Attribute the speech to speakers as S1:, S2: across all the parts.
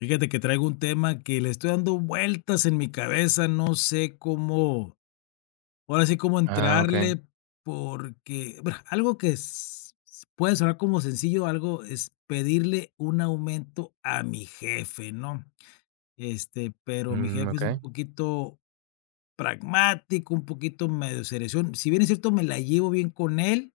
S1: Fíjate que traigo un tema que le estoy dando vueltas en mi cabeza, no sé cómo, ahora sí cómo
S2: Ah, okey.
S1: entrarle, porque bueno, algo que puede sonar como sencillo, algo es pedirle un aumento a mi jefe, ¿no? Pero mi jefe es un
S2: Okey.
S1: poquito pragmático, un poquito medio cerezón. Si bien es cierto, me la llevo bien con él,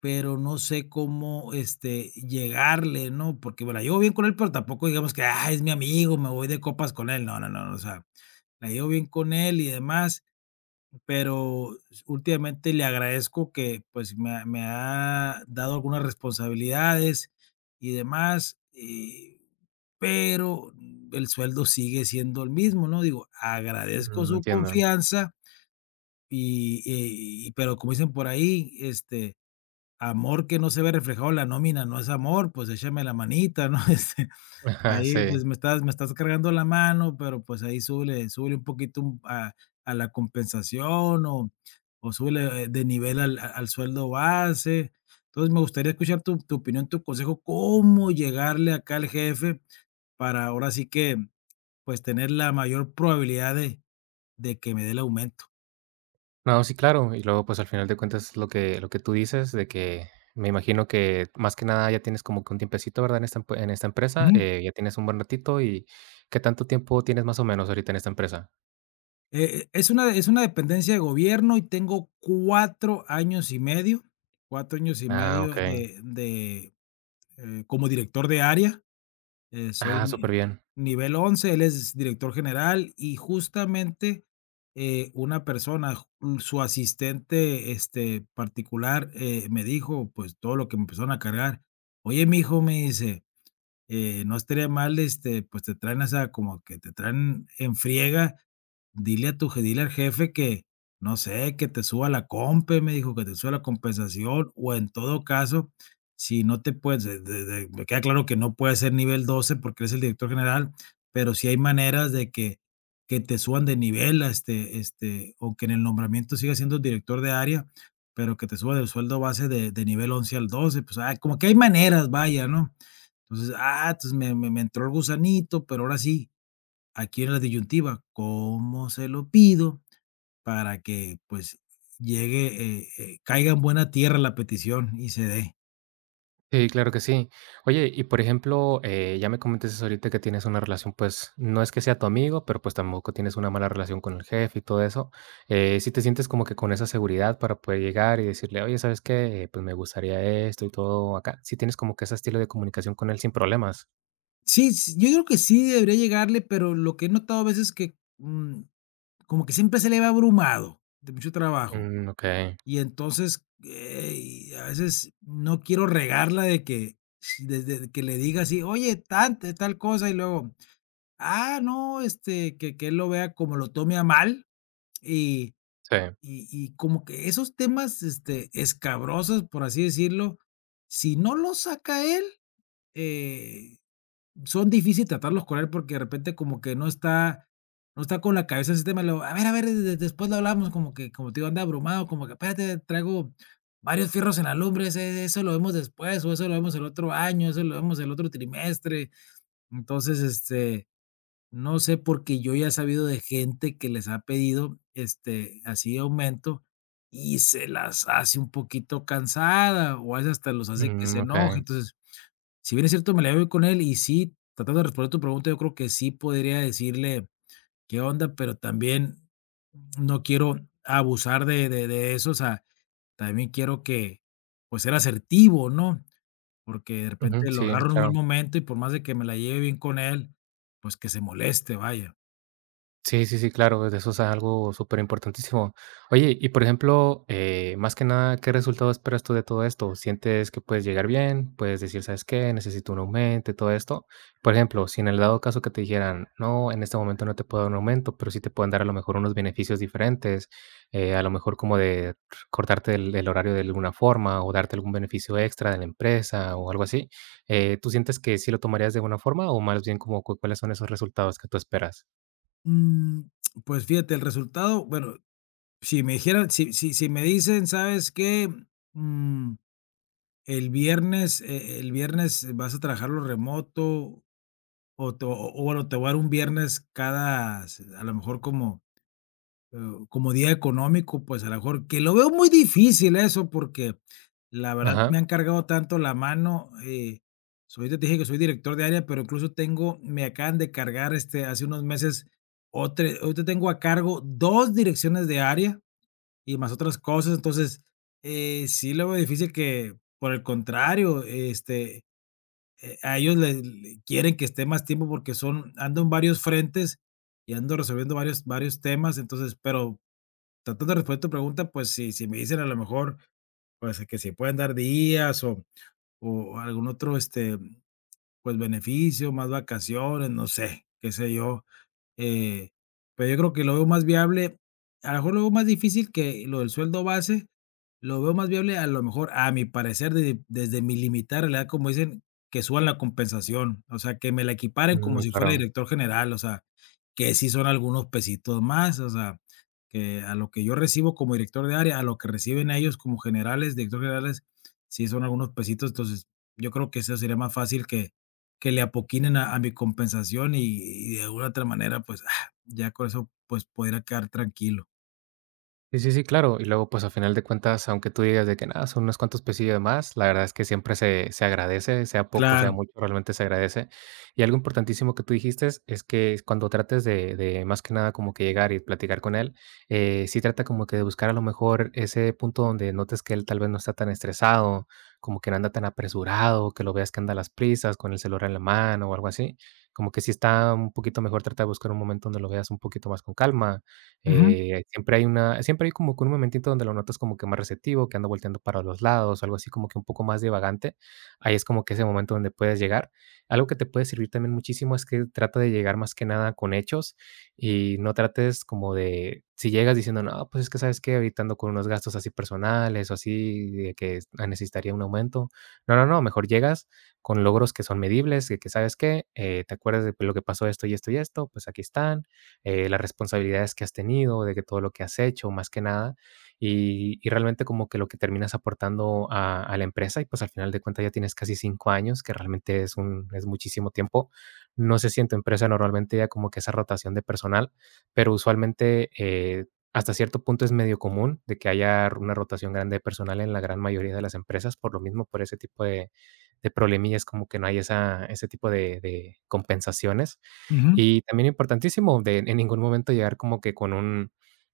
S1: pero no sé cómo llegarle, ¿no? Porque me la llevo bien con él, pero tampoco digamos que es mi amigo, me voy de copas con él. No, no, no, no, o sea, la llevo bien con él y demás, pero últimamente le agradezco que, pues, me ha dado algunas responsabilidades y demás, pero el sueldo sigue siendo el mismo, ¿no? Digo, agradezco su
S2: Entiendo.
S1: confianza, pero como dicen por ahí, amor que no se ve reflejado en la nómina, no es amor, pues échame la manita, ¿no?
S2: Ajá,
S1: Ahí,
S2: sí.
S1: pues, me estás cargando la mano, pero, pues, ahí sube un poquito, a la compensación o sube de nivel al sueldo base. Entonces, me gustaría escuchar tu opinión, tu consejo, cómo llegarle acá al jefe para ahora sí que, pues, tener la mayor probabilidad de que me dé el aumento.
S2: No, sí, claro, y luego, pues, al final de cuentas, lo que tú dices de que me imagino que más que nada ya tienes como que un tiempecito, ¿verdad? En esta emp en esta empresa, ya tienes un buen ratito. ¿Y qué tanto tiempo tienes más o menos ahorita en esta empresa?
S1: Es una dependencia de gobierno y tengo cuatro años y
S2: Ah,
S1: medio
S2: okey.
S1: de como director de área. Soy
S2: Ah, súper
S1: ni
S2: bien.
S1: nivel 11. Él es director general y justamente, una persona, ju su asistente, particular, me dijo, pues, todo lo que me empezaron a cargar. Oye, mijo, me dice, no estaría mal, pues te traen esa como que te traen en friega. Dile a tu je dile al jefe que, no sé, que te suba la compe, me dijo, que te suba la compensación, o en todo caso, si no te puedes de me queda claro que no puede ser nivel 12 porque eres el director general, pero sí hay maneras de que te suban de nivel, o que en el nombramiento siga siendo director de área, pero que te suba del sueldo base de nivel 11 al 12, pues, como que hay maneras, vaya, ¿no? Entonces, me entró el gusanito, pero ahora sí, aquí en la disyuntiva, ¿cómo se lo pido para que, pues, llegue, caiga en buena tierra la petición y se dé?
S2: Sí, claro que sí. Oye, y por ejemplo, ya me comentaste ahorita que tienes una relación, pues, no es que sea tu amigo, pero pues tampoco tienes una mala relación con el jefe y todo eso. Si te sientes como que con esa seguridad para poder llegar y decirle, oye, ¿sabes qué? Pues me gustaría esto y todo acá. Si tienes como que ese estilo de comunicación con él sin problemas.
S1: Sí, s yo creo que sí debería llegarle, pero lo que he notado a veces es que, como que siempre se le va abrumado de mucho trabajo,
S2: Mm, ok,
S1: y entonces, y a veces no quiero regarla de que si- de que le diga así: "Oye, tal cosa", y luego: ah, no, que él lo vea como lo tome a mal. y
S2: sí.
S1: y y como que esos temas, escabrosos, por así decirlo, si no los saca él, eh, son difícil tratarlos con él, porque de repente como que no está con la cabeza ese tema. Luego: a ver, de después lo hablamos", como que, como te digo, anda abrumado, como que: "Espérate, traigo varios fierros en la lumbre, ese eso lo vemos después, o eso lo vemos el otro año, eso lo vemos el otro trimestre". Entonces, no sé, porque yo ya he sabido de gente que les ha pedido, así aumento y se las hace un poquito cansada, o a veces hasta los hace que se
S2: Mm,
S1: enoje.
S2: ok.
S1: Entonces, si bien es cierto, me la llevo con él y sí, tratando de responder tu pregunta, yo creo que sí podría decirle qué onda, pero también no quiero abusar de eso, o sea, también quiero que, pues, ser asertivo, ¿no? Porque de
S2: Ujú,
S1: repente lo
S2: sí,
S1: agarro en un mal
S2: claro.
S1: momento y por más de que me la lleve bien con él, pues, que se moleste, vaya.
S2: Sí, sí, sí, claro, de eso es algo súper importantísimo. Oye, y por ejemplo, más que nada, ¿qué resultado esperas tú de todo esto? ¿Sientes que puedes llegar bien? ¿Puedes decir, sabes qué? Necesito un aumento y todo esto. Por ejemplo, si en el dado caso que te dijeran, no, en este momento no te puedo dar un aumento, pero sí te pueden dar a lo mejor unos beneficios diferentes, a lo mejor como de cortarte el horario de alguna forma o darte algún beneficio extra de la empresa o algo así, ¿tú sientes que sí lo tomarías de buena forma o más bien como cuáles son esos resultados que tú esperas?
S1: Mm, pues fíjate, el resultado, bueno, si me dijeran, si me dicen: "¿Sabes qué? Mm, el viernes vas a trabajarlo remoto", o, bueno, te voy a dar un viernes cada, s a lo mejor, como eh, comodidad económico, pues, a lo mejor, que lo veo muy difícil eso, porque la verdad
S2: Ajá.
S1: me han cargado tanto la mano, soy te dije que soy director de área, pero incluso tengo me acaban de cargar, hace unos meses, otre ahorita tengo a cargo 2 direcciones de área y más otras cosas. Entonces, sí lo veo difícil que, por el contrario, a ellos le quieren que esté más tiempo porque son ando en varios frentes y ando resolviendo varios temas. Entonces, pero tratando de responder tu pregunta, pues si me dicen a lo mejor, pues que si pueden dar días o algún otro, pues beneficio, más vacaciones, no sé, qué sé yo, eh, pero yo creo que lo veo más viable, a lo mejor, lo veo más difícil que lo del sueldo base, lo veo más viable, a lo mejor, a mi parecer, de desde mi limitada realidad, como dicen, que suban la compensación, o sea, que me la equiparen como
S2: Mm,
S1: si fuera
S2: claro.
S1: director general, o sea, que sí son algunos pesitos más, o sea, que a lo que yo recibo como director de área, a lo que reciben ellos como generales, director generales, sí son algunos pesitos, entonces yo creo que eso sería más fácil que le apoquinen a mi compensación y de alguna otra manera, pues, ya con eso, pues, podría quedar tranquilo.
S2: Sí, sí, sí, claro. Y luego, pues, a final de cuentas, aunque tú digas de que nada, son unos cuantos pesillos más, la verdad es que siempre se agradece, sea poco, sea
S1: Claro.
S2: mucho, realmente se agradece. Y algo importantísimo que tú dijiste es que cuando trates de más que nada como que llegar y platicar con él, sí trata como que de buscar a lo mejor ese punto donde notes que él tal vez no está tan estresado, como que no anda tan apresurado, que lo veas que anda a las prisas con el celular en la mano o algo así. Como que sí está un poquito mejor, trata de buscar un momento donde lo veas un poquito más con calma.
S1: Ujú,
S2: Siempre hay una, siempre hay como que un momentito donde lo notas como que más receptivo, que anda volteando para los lados, o algo así como que un poco más divagante. Ahí es como que ese momento donde puedes llegar. Algo que te puede servir también muchísimo es que trata de llegar más que nada con hechos y no trates como de si llegas diciendo: "No, pues es que, ¿sabes que ahorita ando con unos gastos así personales o así de que ah, necesitaría un aumento". No, no, no, mejor llegas con logros que son medibles, de que, ¿sabes que ¿te acuerdas de lo que pasó esto y esto y esto? Pues aquí están las responsabilidades que has tenido, de que todo lo que has hecho, más que nada, y realmente como que lo que terminas aportando a la empresa, y pues al final de cuentas ya tienes casi 5 años, que realmente es muchísimo tiempo. No sé si en tu empresa normalmente ya como que esa rotación de personal, pero usualmente hasta cierto punto es medio común de que haya una rotación grande de personal en la gran mayoría de las empresas, por lo mismo, por ese tipo de problemillas, como que no hay esa, ese tipo de compensaciones.
S1: ujú.
S2: Y también importantísimo de en ningún momento llegar como que con un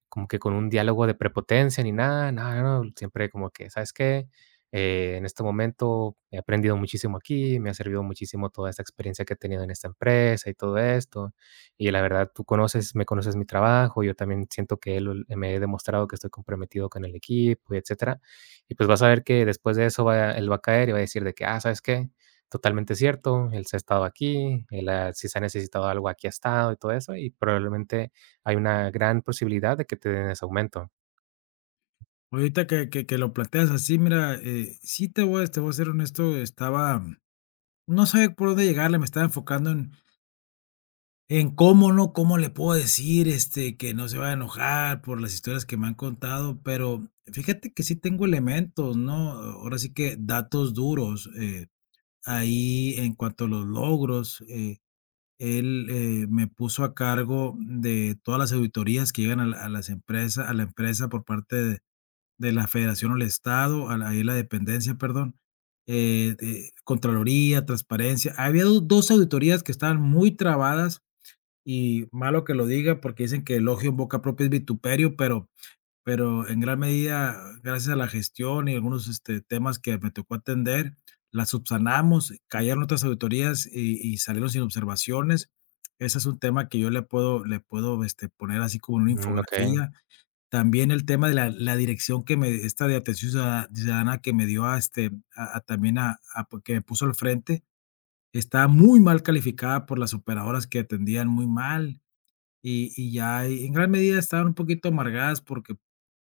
S2: como que con un diálogo de prepotencia ni nada, no, no, no, siempre como que, ¿sabes qué? En este momento he aprendido muchísimo aquí, me ha servido muchísimo toda esta experiencia que he tenido en esta empresa y todo esto. Y la verdad, tú conoces, me conoces mi trabajo, yo también siento que me he demostrado que estoy comprometido con el equipo y etcétera. Y pues vas a ver que después de eso él va a caer y va a decir de que, ah, ¿sabes qué? Totalmente cierto, él se ha estado aquí, él ha si se ha necesitado algo, aquí ha estado y todo eso, y probablemente hay una gran posibilidad de que te den ese aumento.
S1: Ahorita que lo planteas así, mira, sí te voy a ser honesto, estaba no sabía por dónde llegarle, me estaba enfocando en cómo, ¿no? Cómo le puedo decir, que no se va a enojar por las historias que me han contado, pero fíjate que sí tengo elementos, ¿no? Ahora sí que datos duros, ahí en cuanto a los logros, él, me puso a cargo de todas las auditorías que llegan a la empresa por parte de la federación o el estado, a la ahí la dependencia, perdón, de contraloría, transparencia. Había do dos auditorías que estaban muy trabadas, y malo que lo diga porque dicen que elogio en boca propia es vituperio, pero en gran medida, gracias a la gestión y algunos, temas que me tocó atender, las subsanamos, cayeron otras auditorías y salieron sin observaciones. Ese es un tema que yo le puedo, poner así como en una
S2: Mm, okey.
S1: infografía. También el tema de la dirección que me esta de atención ciudadana que me dio a, este, a también a porque me puso al frente, estaba muy mal calificada por las operadoras que atendían muy mal. Y ya, y en gran medida están un poquito amargadas porque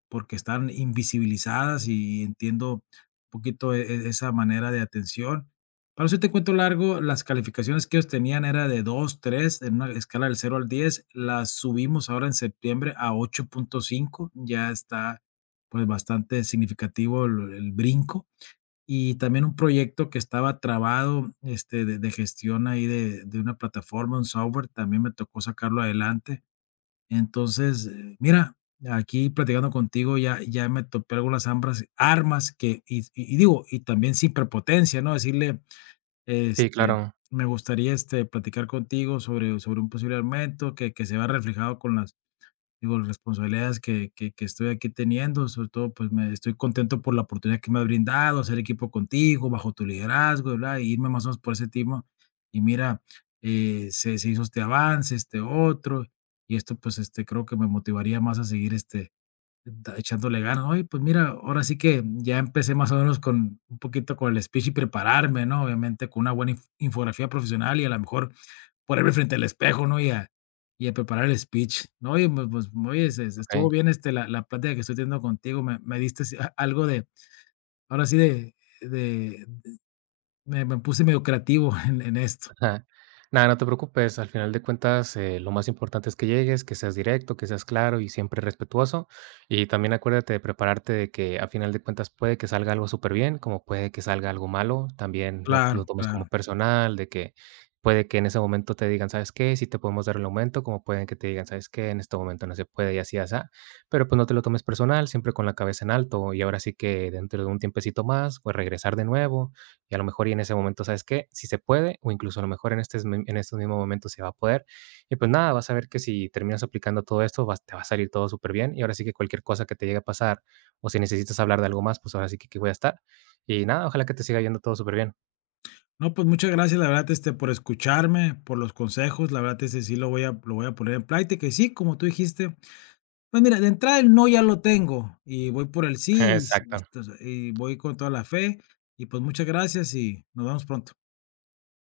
S1: están invisibilizadas y entiendo un poquito esa manera de atención. Para no hacerte el cuento largo, las calificaciones que ellos tenían era de 2 3 en una escala del 0 al 10, las subimos ahora en septiembre a 8.5, ya está, pues, bastante significativo el brinco. Y también un proyecto que estaba trabado, de gestión ahí de una plataforma, un software, también me tocó sacarlo adelante. Entonces, mira, aquí platicando contigo ya me topé algunas ambras armas, que digo, y también sin prepotencia, ¿no? Decirle,
S2: Sí,
S1: este,
S2: claro,
S1: me gustaría, platicar contigo sobre un posible aumento que se vea reflejado con las, digo, las responsabilidades que estoy aquí teniendo. Sobre todo, pues, me estoy contento por la oportunidad que me has brindado, hacer equipo contigo, bajo tu liderazgo, bla, y irme más o menos por ese timo. Y mira, se hizo este avance, este otro, y esto, pues, creo que me motivaría más a seguir, este, Da echándole ganas. Oye, pues mira, ahora sí que ya empecé más o menos con un poquito con el speech y prepararme, ¿no? Obviamente con una buena infografía profesional, y a lo mejor ponerme frente al espejo, ¿no? Y a preparar el speech, ¿no? Oye, pues, pues, oye, se estuvo
S2: okey.
S1: bien, este, la plática que estoy teniendo contigo, me diste así algo de, ahora sí de, me puse medio creativo en esto.
S2: Ajá. Nada, no te preocupes, al final de cuentas, lo más importante es que llegues, que seas directo, que seas claro y siempre respetuoso. Y también acuérdate de prepararte de que a final de cuentas puede que salga algo súper bien, como puede que salga algo malo. También no te lo
S1: Claro,
S2: tomes como
S1: claro.
S2: personal, de que puede que en ese momento te digan, ¿sabes qué? Sí te podemos dar el aumento, como pueden que te digan, ¿sabes qué? En este momento no se puede y así, así. Pero pues no te lo tomes personal, siempre con la cabeza en alto. Y ahora sí que dentro de un tiempecito más, pues regresar de nuevo y a lo mejor y en ese momento, ¿sabes qué? Si se puede, o incluso a lo mejor en, este, en estos mismos momentos se va a poder. Y pues nada, vas a ver que si terminas aplicando todo esto, te va a salir todo súper bien. Y ahora sí que cualquier cosa que te llegue a pasar, o si necesitas hablar de algo más, pues ahora sí que aquí voy a estar. Y nada, ojalá que te siga yendo todo súper bien.
S1: No, pues muchas gracias, la verdad, por escucharme, por los consejos, la verdad, sí lo voy a, poner en práctica. Y sí, como tú dijiste, pues mira, de entrada el no ya lo tengo y voy por el sí, y sí,
S2: Exacto.
S1: entonces, y voy con toda la fe y, pues, muchas gracias y nos vemos pronto.